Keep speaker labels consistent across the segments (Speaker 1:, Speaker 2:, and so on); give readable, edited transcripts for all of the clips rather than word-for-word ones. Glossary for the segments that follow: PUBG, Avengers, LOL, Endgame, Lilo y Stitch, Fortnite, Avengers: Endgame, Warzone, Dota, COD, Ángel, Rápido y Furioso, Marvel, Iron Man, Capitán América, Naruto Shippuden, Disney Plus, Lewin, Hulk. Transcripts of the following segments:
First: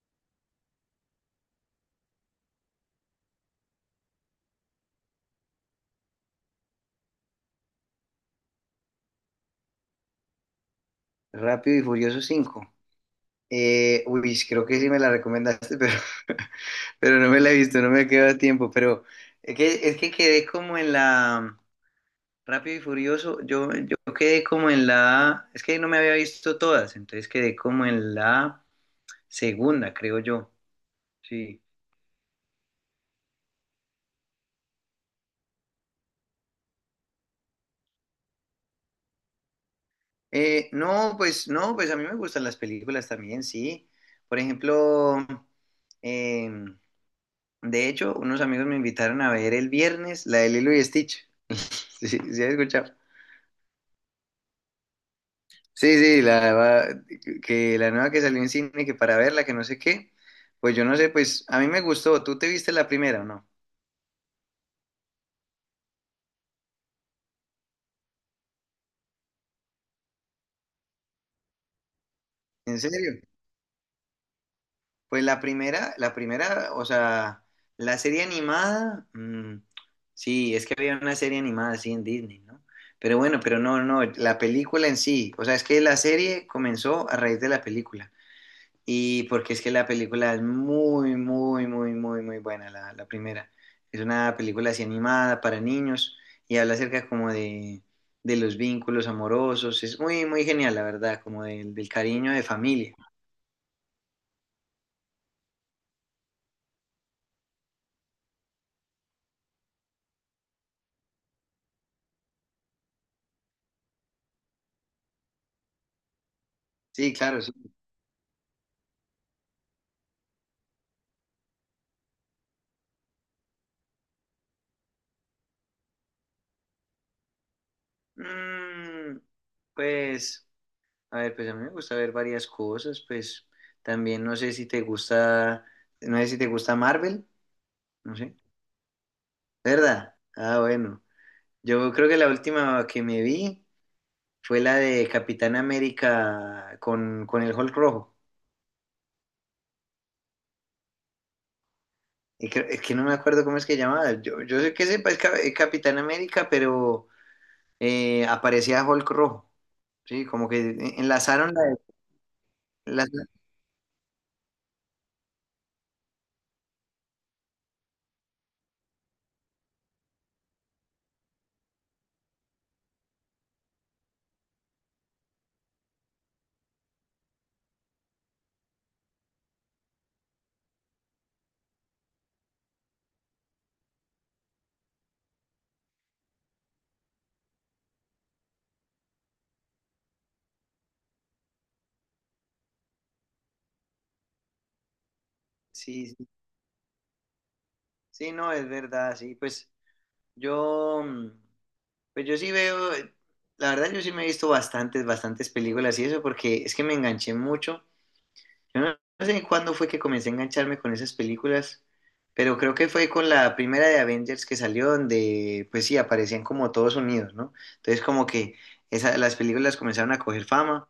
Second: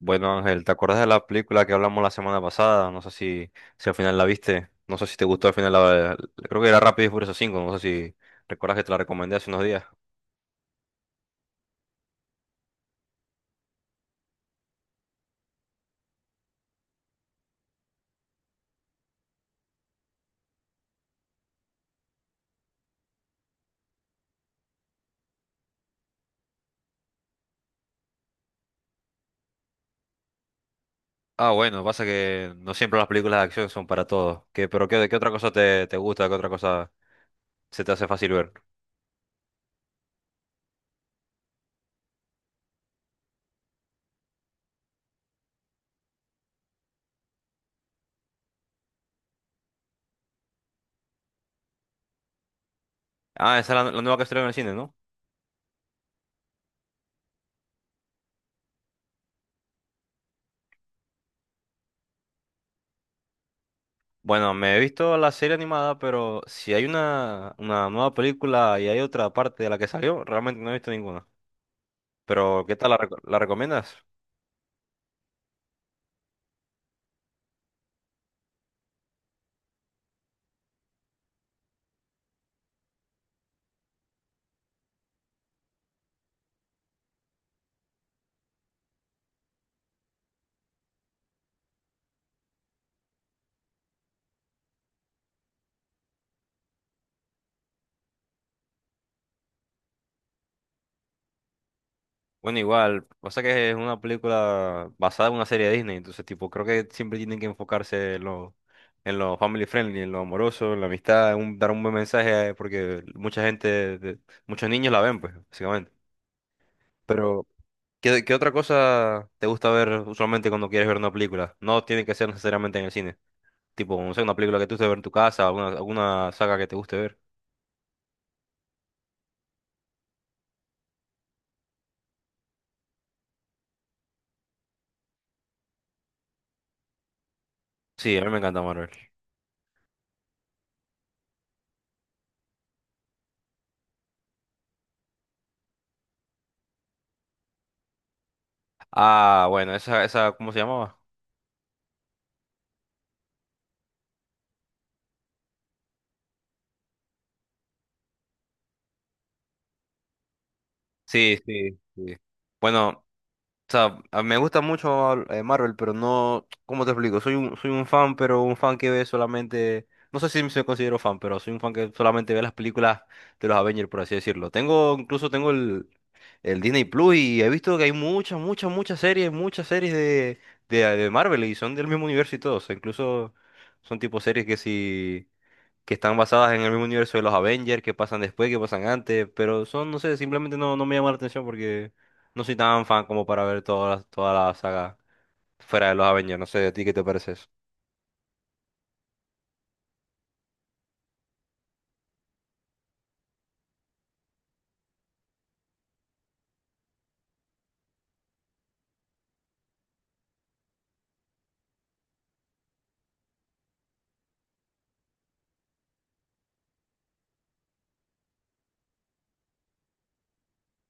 Speaker 1: Bueno, Ángel, ¿te acuerdas de la película que hablamos la semana pasada? No sé si al final la viste. No sé si te gustó al final la... Creo que era Rápido y Furioso cinco. No sé si recuerdas que te la recomendé hace unos días.
Speaker 2: Rápido y Furioso 5. Uy, creo que sí me la recomendaste, pero no me la he visto, no me queda tiempo. Pero es que quedé como en la Rápido y Furioso. Yo quedé como en la. Es que no me había visto todas, entonces quedé como en la segunda, creo yo.
Speaker 1: Ah,
Speaker 2: Sí.
Speaker 1: bueno, pasa que no siempre las películas de acción son para todos. ¿Qué, pero qué, qué otra cosa te gusta? ¿Qué otra cosa se te hace fácil ver?
Speaker 2: No, pues no, pues a mí me gustan las películas también, sí. Por ejemplo, em, De hecho, unos amigos me invitaron a ver el viernes la de Lilo y Stitch. Sí, sí, sí, escuchado.
Speaker 1: Ah, esa es la nueva que estrenó en el cine, ¿no?
Speaker 2: Sí, sí, que la nueva que salió en cine, que para verla, que no sé qué. Pues yo no sé, pues a mí me gustó. ¿Tú te viste la primera o no?
Speaker 1: Bueno, me he visto la serie animada, pero si hay una nueva película y hay otra parte de la que salió, realmente no he visto ninguna. Pero, ¿qué
Speaker 2: ¿En
Speaker 1: tal la,
Speaker 2: serio?
Speaker 1: la recomiendas?
Speaker 2: Pues la primera, o sea, la serie animada, sí, es que había una serie animada así en Disney, ¿no? Pero bueno, pero no, no, la película en sí, o sea, es que la serie comenzó a raíz de la película. Y porque es que la película es muy, muy, muy, muy, muy buena, la primera. Es una película así animada para niños y habla acerca como de los vínculos amorosos. Es muy, muy genial, la verdad, como del cariño de
Speaker 1: Bueno,
Speaker 2: familia.
Speaker 1: igual, pasa que es una película basada en una serie de Disney, entonces tipo, creo que siempre tienen que enfocarse en lo family friendly, en lo amoroso, en la amistad, dar un buen mensaje, porque mucha gente, muchos niños la ven, pues, básicamente.
Speaker 2: Sí, claro,
Speaker 1: Pero,
Speaker 2: sí.
Speaker 1: ¿qué, qué otra cosa te gusta ver usualmente cuando quieres ver una película? No tiene que ser necesariamente en el cine. Tipo, no sé, una película que tú te guste ver en tu casa, alguna saga que te guste ver.
Speaker 2: Mm, pues, a ver, pues a mí me gusta ver varias cosas, pues también no sé si te gusta, Marvel, no
Speaker 1: Sí, a mí
Speaker 2: sé.
Speaker 1: me encanta Marvel.
Speaker 2: ¿Verdad? Ah, bueno. Yo creo que la última que me vi fue la de Capitán América con el Hulk rojo.
Speaker 1: Ah, bueno, esa, ¿cómo se llamaba?
Speaker 2: Es que no me acuerdo cómo es que llamaba. Yo sé que sepa es es Capitán América, pero aparecía Hulk rojo. Sí, como que
Speaker 1: Sí,
Speaker 2: enlazaron
Speaker 1: sí, sí. Bueno.
Speaker 2: las-
Speaker 1: O sea, me gusta mucho Marvel, pero no, ¿cómo te explico? Soy un fan, pero un fan que ve solamente, no sé si me considero fan, pero soy un fan que solamente ve las películas de los Avengers, por así decirlo. Tengo, incluso tengo el Disney Plus y he visto que hay muchas, muchas, muchas series de Marvel y son del mismo universo y todo. O sea, incluso son tipo series que si que están basadas en el mismo universo de los Avengers, que pasan después, que pasan antes, pero son, no sé, simplemente no, no me llama la atención porque no soy tan fan como para ver toda la toda la saga fuera de los
Speaker 2: sí, sí,
Speaker 1: Avengers, no sé, ¿a ti qué te parece eso?
Speaker 2: sí, no, es verdad, sí, pues yo, pues yo sí veo, la verdad yo sí me he visto bastantes películas y eso, porque es que me enganché mucho. Yo no sé cuándo fue que comencé a engancharme con esas películas, pero creo que fue con la primera de Avengers que salió, donde pues sí, aparecían como todos unidos, ¿no? Entonces como que las películas comenzaron a coger fama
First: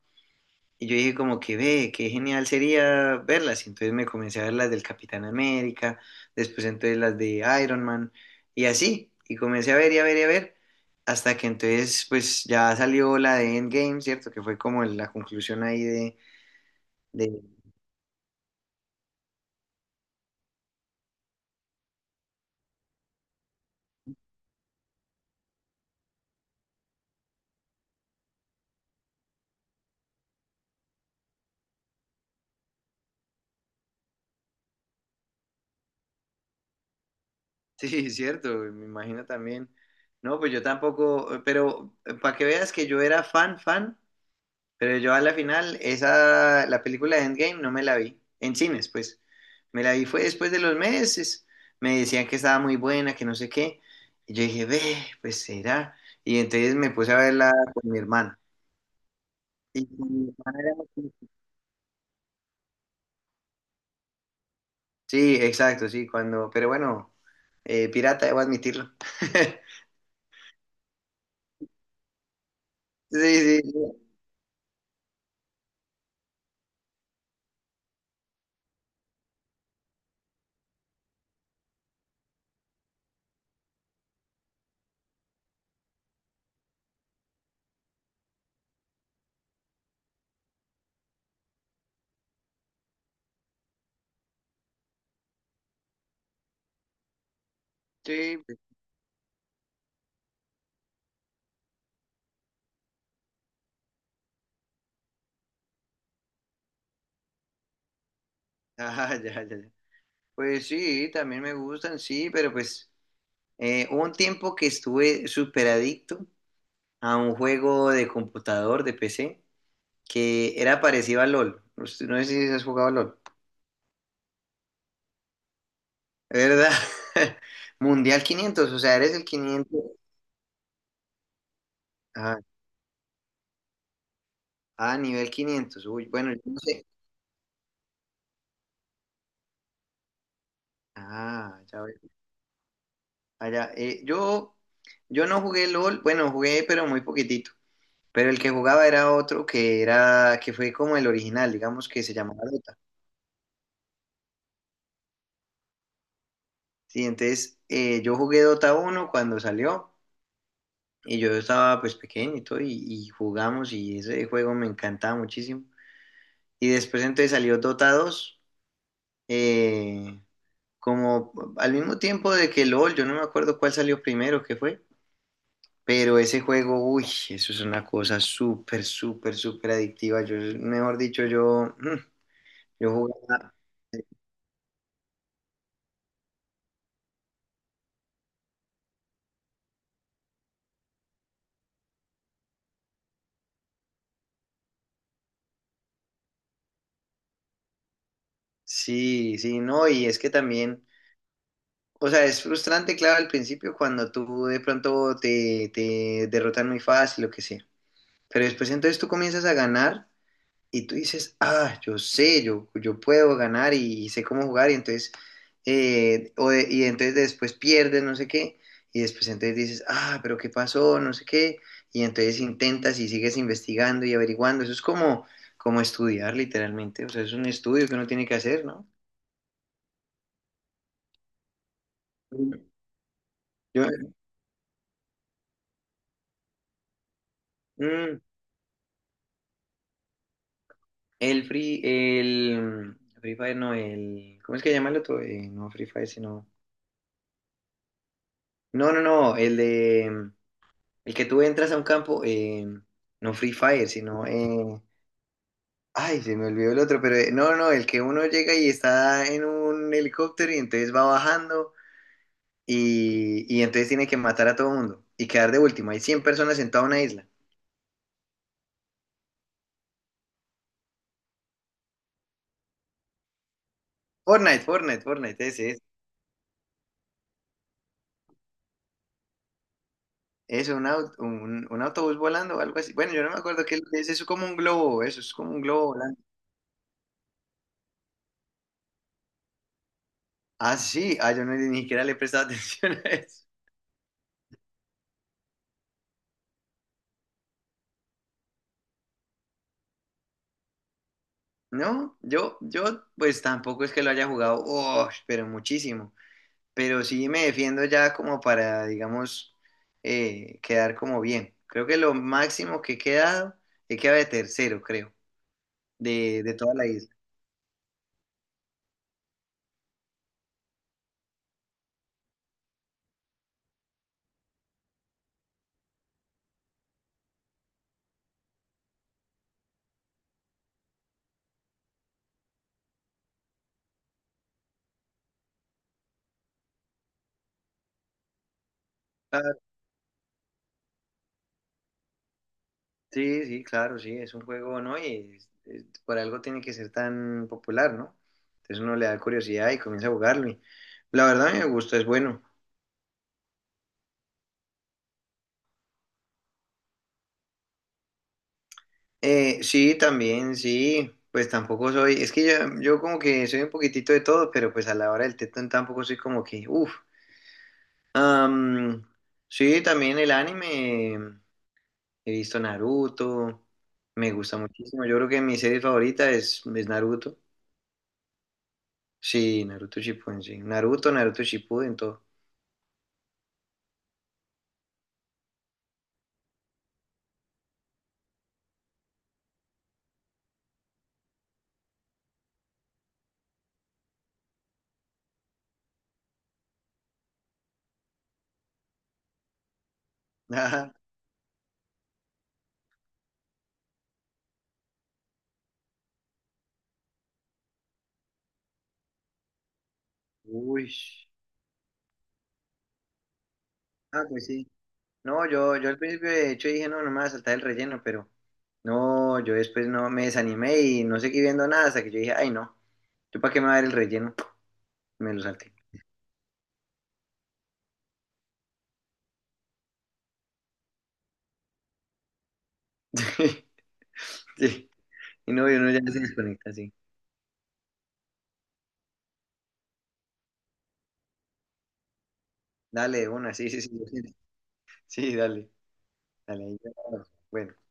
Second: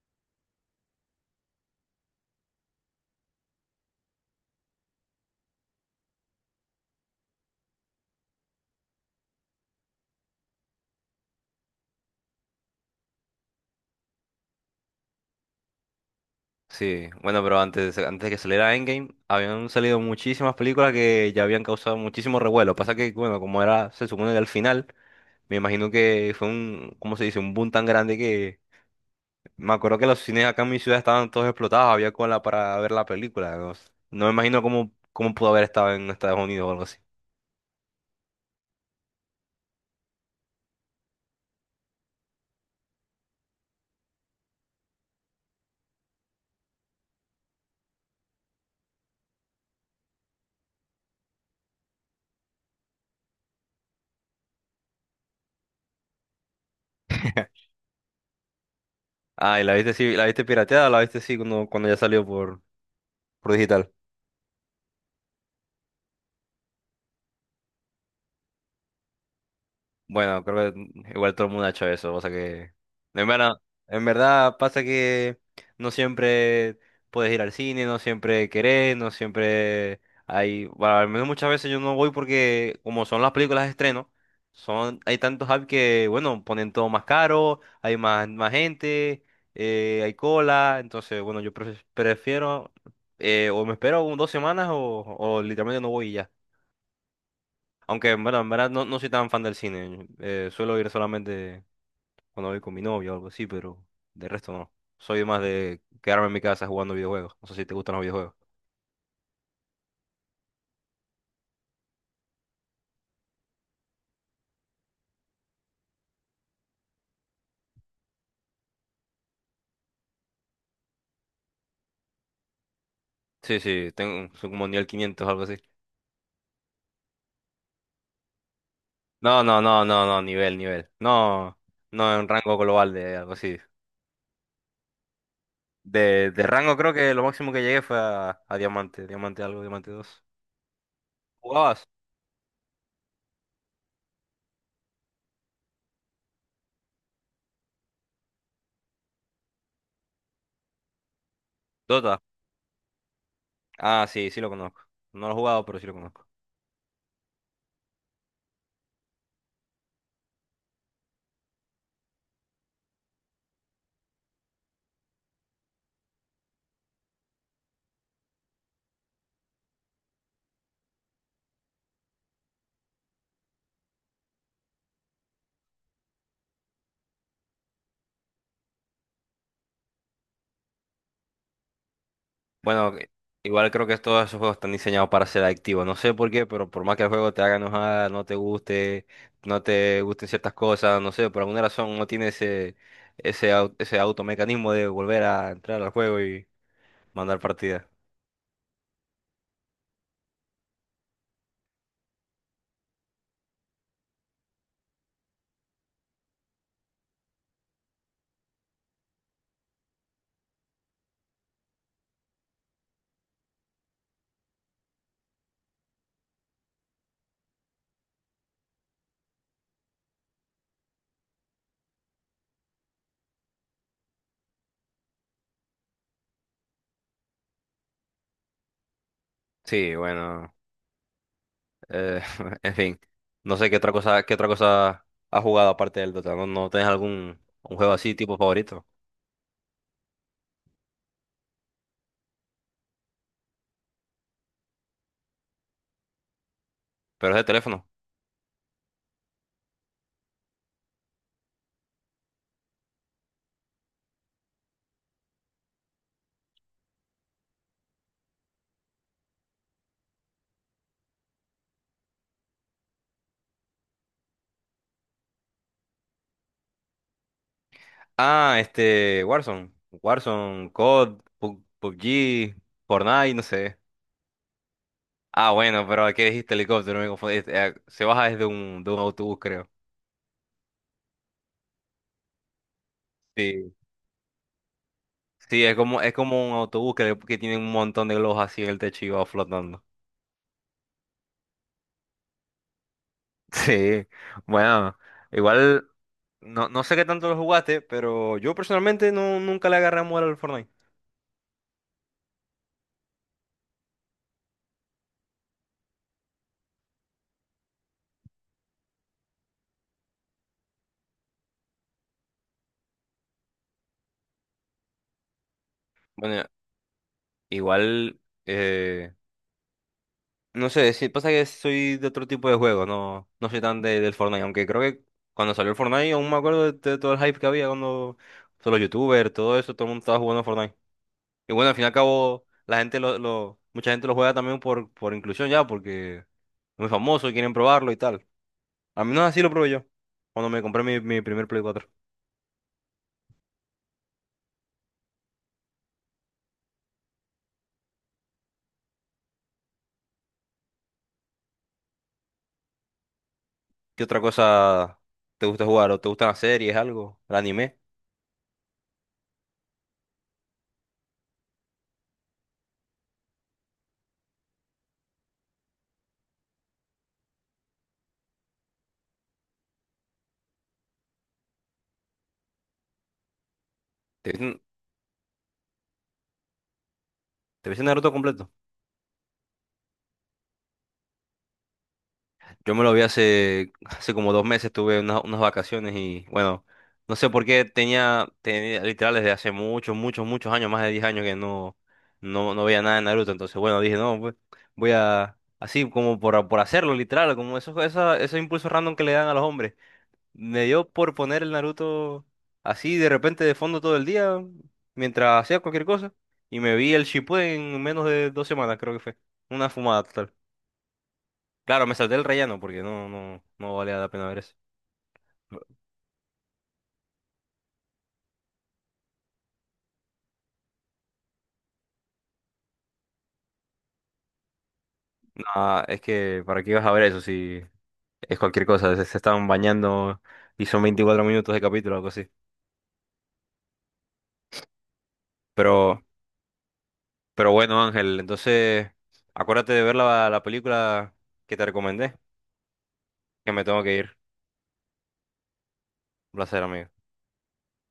Speaker 2: y yo dije como que ve, qué genial sería verlas. Y entonces me comencé a ver las del Capitán América, después entonces las de Iron Man y así. Y comencé a ver y a ver y a ver, hasta que entonces pues ya salió la de Endgame, ¿cierto? Que fue como la conclusión ahí de...
Speaker 1: Sí, bueno, pero antes, antes de que saliera Endgame, habían salido muchísimas películas que ya habían causado muchísimo revuelo. Pasa que, bueno, como era, se supone que al final, me imagino que fue un, ¿cómo se dice? Un boom tan grande que me acuerdo que los cines acá en mi ciudad estaban todos explotados, había cola para ver la película. No, no me imagino cómo, cómo pudo haber estado en Estados Unidos o algo así.
Speaker 2: Sí, cierto, me imagino también. No, pues yo tampoco, pero para que veas que yo era fan, fan, pero yo a la final, la película de Endgame no me la vi, en cines, pues. Me la vi fue después de los meses, me decían que estaba muy buena, que no sé qué, y yo dije, ve, pues será. Y entonces me puse a verla con mi hermana.
Speaker 1: Ah, y la
Speaker 2: Y
Speaker 1: viste
Speaker 2: con
Speaker 1: sí, la
Speaker 2: mi
Speaker 1: viste
Speaker 2: hermana era
Speaker 1: pirateada, o la
Speaker 2: así.
Speaker 1: viste sí cuando, cuando ya salió por digital.
Speaker 2: Sí, exacto, sí, pero bueno, pirata, debo admitirlo.
Speaker 1: Bueno, creo que igual todo el mundo ha hecho eso, o sea que
Speaker 2: Sí,
Speaker 1: en verdad,
Speaker 2: sí, sí,
Speaker 1: en verdad pasa que no siempre puedes ir al cine, no siempre querés, no siempre hay, bueno, al menos muchas veces yo no voy porque como son las películas de estreno, son, hay tantos apps que, bueno, ponen todo más caro, hay más, más gente, hay cola, entonces, bueno, yo prefiero, o me espero dos semanas o literalmente no voy y ya. Aunque,
Speaker 2: sí,
Speaker 1: bueno, en
Speaker 2: pues,
Speaker 1: verdad no, no soy tan fan del cine. Suelo ir solamente cuando voy con mi novia o algo así, pero de resto no. Soy más de quedarme en mi casa jugando videojuegos. No sé si te gustan los videojuegos.
Speaker 2: ah, ya, ya, ya. Pues sí, también me gustan, sí, pero pues hubo un tiempo que estuve súper adicto a un juego de computador, de PC, que era parecido a LOL. No sé si has jugado a LOL.
Speaker 1: Sí, sí, tengo soy como nivel 500 o algo así.
Speaker 2: ¿Verdad? Mundial 500, o sea, eres el
Speaker 1: No, no,
Speaker 2: 500.
Speaker 1: no, no, no, nivel, nivel. No, no en
Speaker 2: Ah,
Speaker 1: rango global de algo así.
Speaker 2: ah, nivel 500. Uy,
Speaker 1: De,
Speaker 2: bueno, yo
Speaker 1: de
Speaker 2: no
Speaker 1: rango
Speaker 2: sé.
Speaker 1: creo que lo máximo que llegué fue a diamante, diamante algo, diamante 2.
Speaker 2: Ah, ya
Speaker 1: ¿Jugabas?
Speaker 2: veo. Allá, yo no jugué LOL, bueno, jugué, pero muy poquitito. Pero el que jugaba era otro que era, que fue como el original, digamos que se
Speaker 1: Dota.
Speaker 2: llamaba
Speaker 1: Ah, sí, sí lo conozco. No lo he jugado, pero sí lo conozco.
Speaker 2: Sí, entonces yo jugué Dota 1 cuando salió y yo estaba pues pequeño y todo y jugamos y ese juego me encantaba muchísimo. Y después entonces salió Dota 2 eh, como al mismo tiempo de que LOL, yo no me acuerdo cuál salió primero, qué fue, pero ese juego, uy, eso es una cosa súper, súper, súper adictiva. Yo, mejor dicho, yo
Speaker 1: Bueno,
Speaker 2: jugaba,
Speaker 1: igual creo que todos esos juegos están diseñados para ser adictivos. No sé por qué, pero por más que el juego te haga enojar, no te guste, no te gusten ciertas cosas, no sé, por alguna razón no tiene ese, ese, ese automecanismo de volver a entrar al juego y mandar partidas.
Speaker 2: sí, sí, no, y es que también... O sea, es frustrante, claro, al principio cuando tú de pronto te derrotan muy fácil, lo que sea. Pero después entonces tú comienzas a ganar y tú dices, ah, yo sé, yo puedo ganar y, sé cómo jugar y entonces, y entonces después pierdes, no sé qué, y después entonces dices, ah, pero ¿qué pasó? No sé qué. Y entonces intentas y sigues investigando y averiguando. Eso es como estudiar literalmente. O sea, es un estudio que uno tiene que hacer, ¿no?
Speaker 1: Sí, bueno, eh,
Speaker 2: Mm.
Speaker 1: en fin, no sé
Speaker 2: Yo,
Speaker 1: qué otra cosa has jugado aparte del Dota. ¿No, no tienes algún un juego así
Speaker 2: mm,
Speaker 1: tipo favorito?
Speaker 2: El Free Fire, no, ¿cómo es que llama el otro? No Free Fire, sino,
Speaker 1: Pero es de teléfono.
Speaker 2: no, no, no, no, el que tú entras a un campo, no Free Fire, sino, ay, se me olvidó el otro, pero no, no, el que uno llega y está en un helicóptero y entonces va bajando y entonces tiene que matar a todo el mundo y quedar de último. Hay 100 personas en toda una isla.
Speaker 1: Ah, este, Warzone, Warzone, COD, PUBG, Fortnite, no sé.
Speaker 2: Fortnite, Fortnite, Fortnite,
Speaker 1: Ah,
Speaker 2: ese es.
Speaker 1: bueno, pero aquí dijiste helicóptero, me confundí. Este, se baja desde un, de un autobús, creo.
Speaker 2: Eso, un autobús volando o algo así. Bueno, yo no me acuerdo
Speaker 1: Sí.
Speaker 2: qué es, eso es como un globo, eso es como un
Speaker 1: Sí,
Speaker 2: globo.
Speaker 1: es como un autobús que tiene un montón de globos así en el techo y va flotando.
Speaker 2: Ah, sí, ah, yo no, ni siquiera le he prestado atención a eso.
Speaker 1: Sí, bueno, igual no, no sé qué tanto lo jugaste, pero yo personalmente no, nunca le agarré amor al Fortnite.
Speaker 2: No, pues tampoco es que lo haya jugado, oh, pero muchísimo. Pero sí me defiendo ya como para, digamos, quedar como bien. Creo que lo máximo que he quedado de tercero, creo, de,
Speaker 1: Bueno,
Speaker 2: de toda la isla.
Speaker 1: igual, eh, no sé, sí, pasa que soy de otro tipo de juego, no, no soy tan de, del Fortnite, aunque creo que cuando salió el Fortnite aún me acuerdo de todo el hype que había cuando todos los youtubers, todo eso, todo el mundo estaba jugando Fortnite. Y bueno, al fin y al cabo, la gente lo, mucha gente lo juega también por inclusión ya, porque es muy famoso y quieren probarlo y tal. A mí no así lo
Speaker 2: Claro,
Speaker 1: probé yo, cuando me compré mi, mi primer Play cuatro.
Speaker 2: sí, sí, claro, sí, es un juego, ¿no? Y por algo tiene que ser tan popular, ¿no? Entonces uno le da curiosidad y comienza a jugarlo. Y la verdad a mí me gusta, es bueno.
Speaker 1: ¿Qué otra cosa te gusta jugar? ¿O te gustan las series, algo? ¿El anime?
Speaker 2: Sí, también, sí. Pues tampoco soy, es que yo como que soy un poquitito de todo, pero pues a la hora del tetón tampoco soy como que, uff. Am, sí, también el anime, he visto Naruto,
Speaker 1: ¿Te
Speaker 2: me gusta
Speaker 1: viste,
Speaker 2: muchísimo. Yo creo que mi serie favorita es Naruto.
Speaker 1: te viste Naruto completo?
Speaker 2: Sí, Naruto Shippuden, sí. Naruto, Naruto Shippuden, todo.
Speaker 1: Yo me lo vi hace, hace como dos meses, tuve unas, unas vacaciones y bueno, no sé por qué tenía, tenía literal desde hace muchos, muchos, muchos años, más de 10 años que no, no, no veía nada de Naruto. Entonces, bueno, dije, no, pues voy a, así como por hacerlo, literal, como esos, esa, esos impulsos random que le dan a los hombres. Me dio
Speaker 2: Ajá.
Speaker 1: por poner el Naruto así de repente de fondo todo el día, mientras hacía cualquier cosa, y me vi el Shippuden en menos de dos semanas, creo que fue. Una fumada total.
Speaker 2: Uy.
Speaker 1: Claro, me salté el relleno porque no, no, no valía la
Speaker 2: Ah,
Speaker 1: pena ver
Speaker 2: pues
Speaker 1: eso.
Speaker 2: sí. No, yo al principio de hecho dije, no, no me voy a saltar el relleno, pero no, yo después no me desanimé y no seguí viendo nada hasta que yo dije, ay, no, ¿yo para qué me va a ver el relleno? Me lo salté.
Speaker 1: Ah, es que, ¿para qué ibas a ver eso si es cualquier cosa? Se estaban bañando y son 24 minutos de capítulo o algo así.
Speaker 2: Sí. Y no, y uno ya
Speaker 1: Pero,
Speaker 2: se desconecta, sí.
Speaker 1: pero bueno, Ángel, entonces acuérdate de ver la, la película que te recomendé,
Speaker 2: Dale,
Speaker 1: que me
Speaker 2: sí, sí,
Speaker 1: tengo
Speaker 2: sí,
Speaker 1: que
Speaker 2: lo
Speaker 1: ir.
Speaker 2: siento. Sí, dale,
Speaker 1: Un placer,
Speaker 2: dale. Ahí
Speaker 1: amigo.
Speaker 2: ya. Bueno.